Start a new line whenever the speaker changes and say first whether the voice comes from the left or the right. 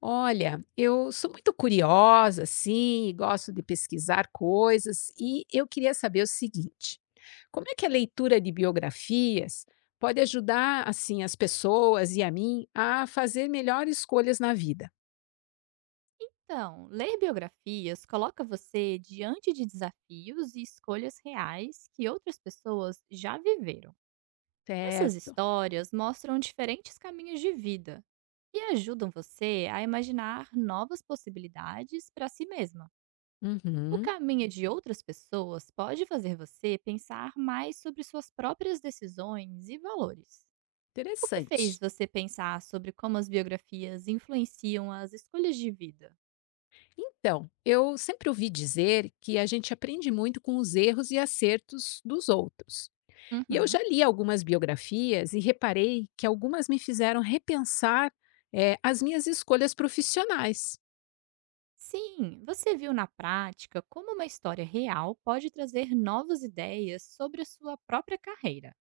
left: Olha, eu sou muito curiosa, assim, e gosto de pesquisar coisas, e eu queria saber o seguinte: como é que a leitura de biografias pode ajudar, assim, as pessoas e a mim a fazer melhores escolhas na vida?
right: Então, ler biografias coloca você diante de desafios e escolhas reais que outras pessoas já viveram. Essas
left: Certo.
right: histórias mostram diferentes caminhos de vida e ajudam você a imaginar novas possibilidades para si mesma. O
left: Uhum.
right: caminho de outras pessoas pode fazer você pensar mais sobre suas próprias decisões e valores. O que fez
left: Interessante.
right: você pensar sobre como as biografias influenciam as escolhas de vida?
left: Então, eu sempre ouvi dizer que a gente aprende muito com os erros e acertos dos outros. E eu já
right: Uhum.
left: li algumas biografias e reparei que algumas me fizeram repensar as minhas escolhas profissionais.
right: Sim, você viu na prática como uma história real pode trazer novas ideias sobre a sua própria carreira.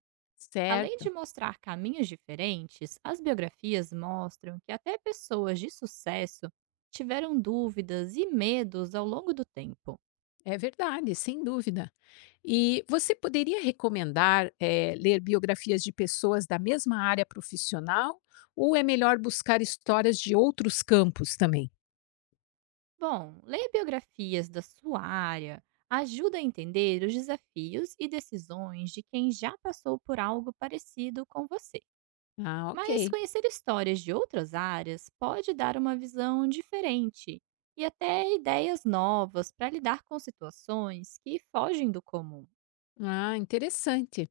right: Além de
left: Certo,
right: mostrar caminhos diferentes, as biografias mostram que até pessoas de sucesso tiveram dúvidas e medos ao longo do tempo.
left: é verdade, sem dúvida. E você poderia recomendar ler biografias de pessoas da mesma área profissional ou é melhor buscar histórias de outros campos também?
right: Bom, ler biografias da sua área ajuda a entender os desafios e decisões de quem já passou por algo parecido com você.
left: Ah,
right: Mas
left: ok.
right: conhecer histórias de outras áreas pode dar uma visão diferente e até ideias novas para lidar com situações que fogem do comum.
left: Ah, interessante.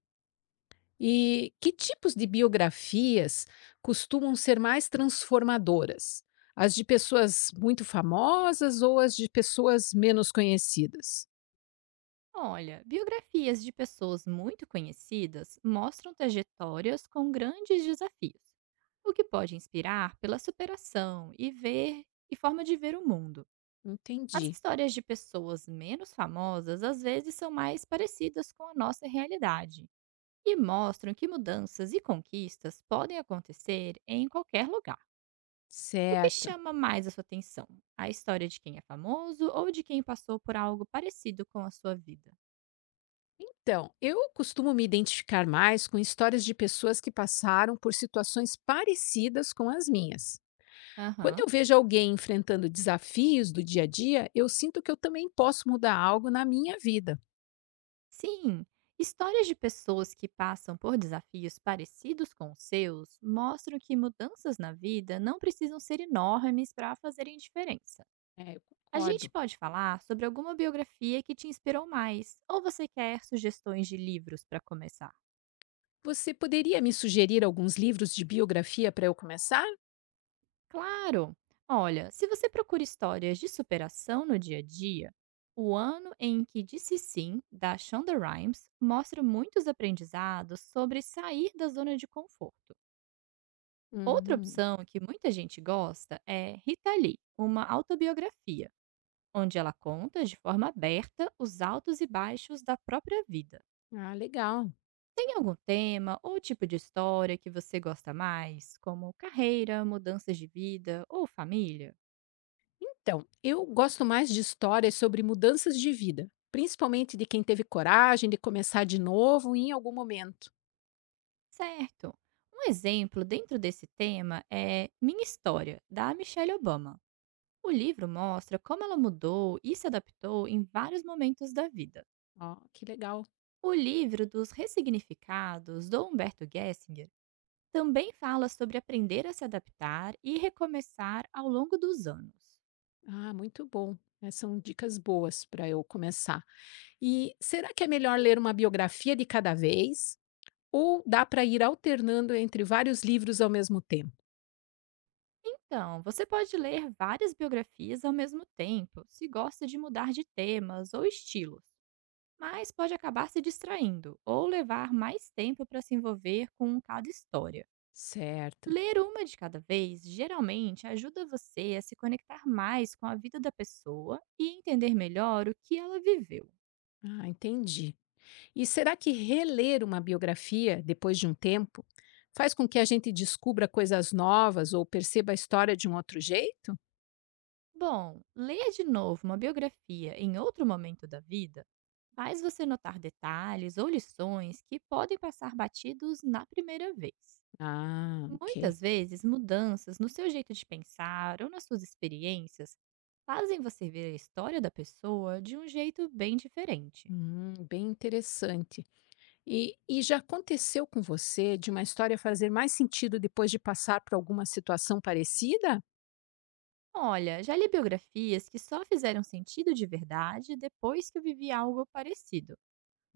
left: E que tipos de biografias costumam ser mais transformadoras? As de pessoas muito famosas ou as de pessoas menos conhecidas?
right: Olha, biografias de pessoas muito conhecidas mostram trajetórias com grandes desafios, o que pode inspirar pela superação e ver e forma de ver o mundo. As
left: Entendi.
right: histórias de pessoas menos famosas às vezes são mais parecidas com a nossa realidade e mostram que mudanças e conquistas podem acontecer em qualquer lugar. O que
left: Certo.
right: chama mais a sua atenção? A história de quem é famoso ou de quem passou por algo parecido com a sua vida?
left: Então, eu costumo me identificar mais com histórias de pessoas que passaram por situações parecidas com as minhas. Quando
right: Aham.
left: eu vejo alguém enfrentando desafios do dia a dia, eu sinto que eu também posso mudar algo na minha vida.
right: Sim, histórias de pessoas que passam por desafios parecidos com os seus mostram que mudanças na vida não precisam ser enormes para fazerem diferença.
left: É, eu
right: A gente
left: concordo.
right: pode falar sobre alguma biografia que te inspirou mais, ou você quer sugestões de livros para começar?
left: Você poderia me sugerir alguns livros de biografia para eu começar?
right: Claro! Olha, se você procura histórias de superação no dia a dia, o ano em que disse sim, da Shonda Rhimes, mostra muitos aprendizados sobre sair da zona de conforto. Outra
left: Uhum.
right: opção que muita gente gosta é Rita Lee, uma autobiografia, onde ela conta de forma aberta os altos e baixos da própria vida.
left: Ah, legal.
right: Tem algum tema ou tipo de história que você gosta mais, como carreira, mudanças de vida ou família?
left: Então, eu gosto mais de histórias sobre mudanças de vida, principalmente de quem teve coragem de começar de novo em algum momento.
right: Certo. Um exemplo dentro desse tema é Minha História, da Michelle Obama. O livro mostra como ela mudou e se adaptou em vários momentos da vida.
left: Ó, que legal.
right: O livro dos Ressignificados, do Humberto Gessinger, também fala sobre aprender a se adaptar e recomeçar ao longo dos anos.
left: Ah, muito bom. Essas são dicas boas para eu começar. E será que é melhor ler uma biografia de cada vez? Ou dá para ir alternando entre vários livros ao mesmo tempo?
right: Então, você pode ler várias biografias ao mesmo tempo, se gosta de mudar de temas ou estilos, mas pode acabar se distraindo ou levar mais tempo para se envolver com cada história.
left: Certo.
right: Ler uma de cada vez geralmente ajuda você a se conectar mais com a vida da pessoa e entender melhor o que ela viveu.
left: Ah, entendi. E será que reler uma biografia depois de um tempo faz com que a gente descubra coisas novas ou perceba a história de um outro jeito?
right: Bom, ler de novo uma biografia em outro momento da vida faz você notar detalhes ou lições que podem passar batidos na primeira vez.
left: Ah, ok.
right: Muitas vezes, mudanças no seu jeito de pensar ou nas suas experiências fazem você ver a história da pessoa de um jeito bem diferente.
left: Bem interessante. E já aconteceu com você de uma história fazer mais sentido depois de passar por alguma situação parecida?
right: Olha, já li biografias que só fizeram sentido de verdade depois que eu vivi algo parecido.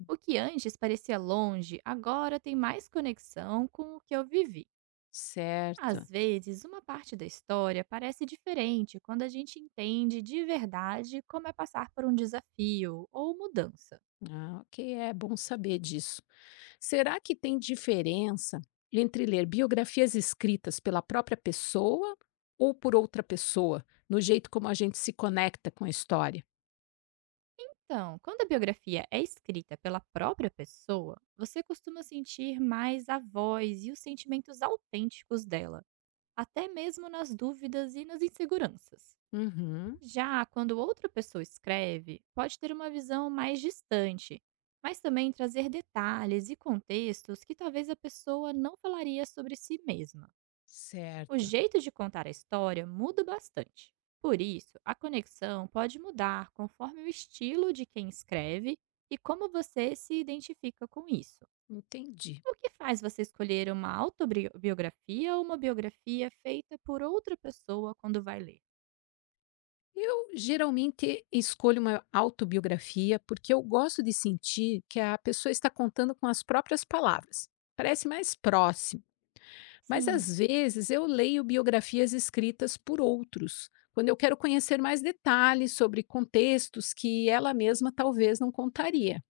right: O que antes parecia longe, agora tem mais conexão com o que eu vivi.
left: Certo.
right: Às vezes, uma parte da história parece diferente quando a gente entende de verdade como é passar por um desafio ou mudança.
left: Ah, ok, é bom saber disso. Será que tem diferença entre ler biografias escritas pela própria pessoa ou por outra pessoa, no jeito como a gente se conecta com a história?
right: Então, quando a biografia é escrita pela própria pessoa, você costuma sentir mais a voz e os sentimentos autênticos dela, até mesmo nas dúvidas e nas inseguranças.
left: Uhum,
right: Já quando outra pessoa escreve, pode ter uma visão mais distante, mas também trazer detalhes e contextos que talvez a pessoa não falaria sobre si mesma. O
left: certo,
right: jeito de contar a história muda bastante. Por isso, a conexão pode mudar conforme o estilo de quem escreve e como você se identifica com isso.
left: entendi.
right: O que faz você escolher uma autobiografia ou uma biografia feita por outra pessoa quando vai ler?
left: Eu geralmente escolho uma autobiografia porque eu gosto de sentir que a pessoa está contando com as próprias palavras. Parece mais próximo. Mas
right: Sim,
left: às vezes eu leio biografias escritas por outros, quando eu quero conhecer mais detalhes sobre contextos que ela mesma talvez não contaria.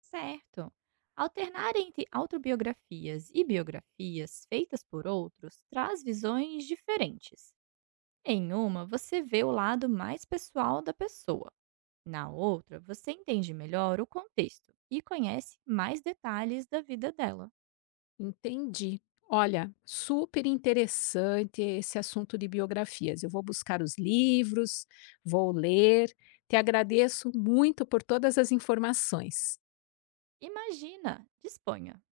right: certo. Alternar entre autobiografias e biografias feitas por outros traz visões diferentes. Em uma, você vê o lado mais pessoal da pessoa. Na outra, você entende melhor o contexto e conhece mais detalhes da vida dela.
left: Entendi. Olha, super interessante esse assunto de biografias. Eu vou buscar os livros, vou ler. Te agradeço muito por todas as informações.
right: Imagina, disponha.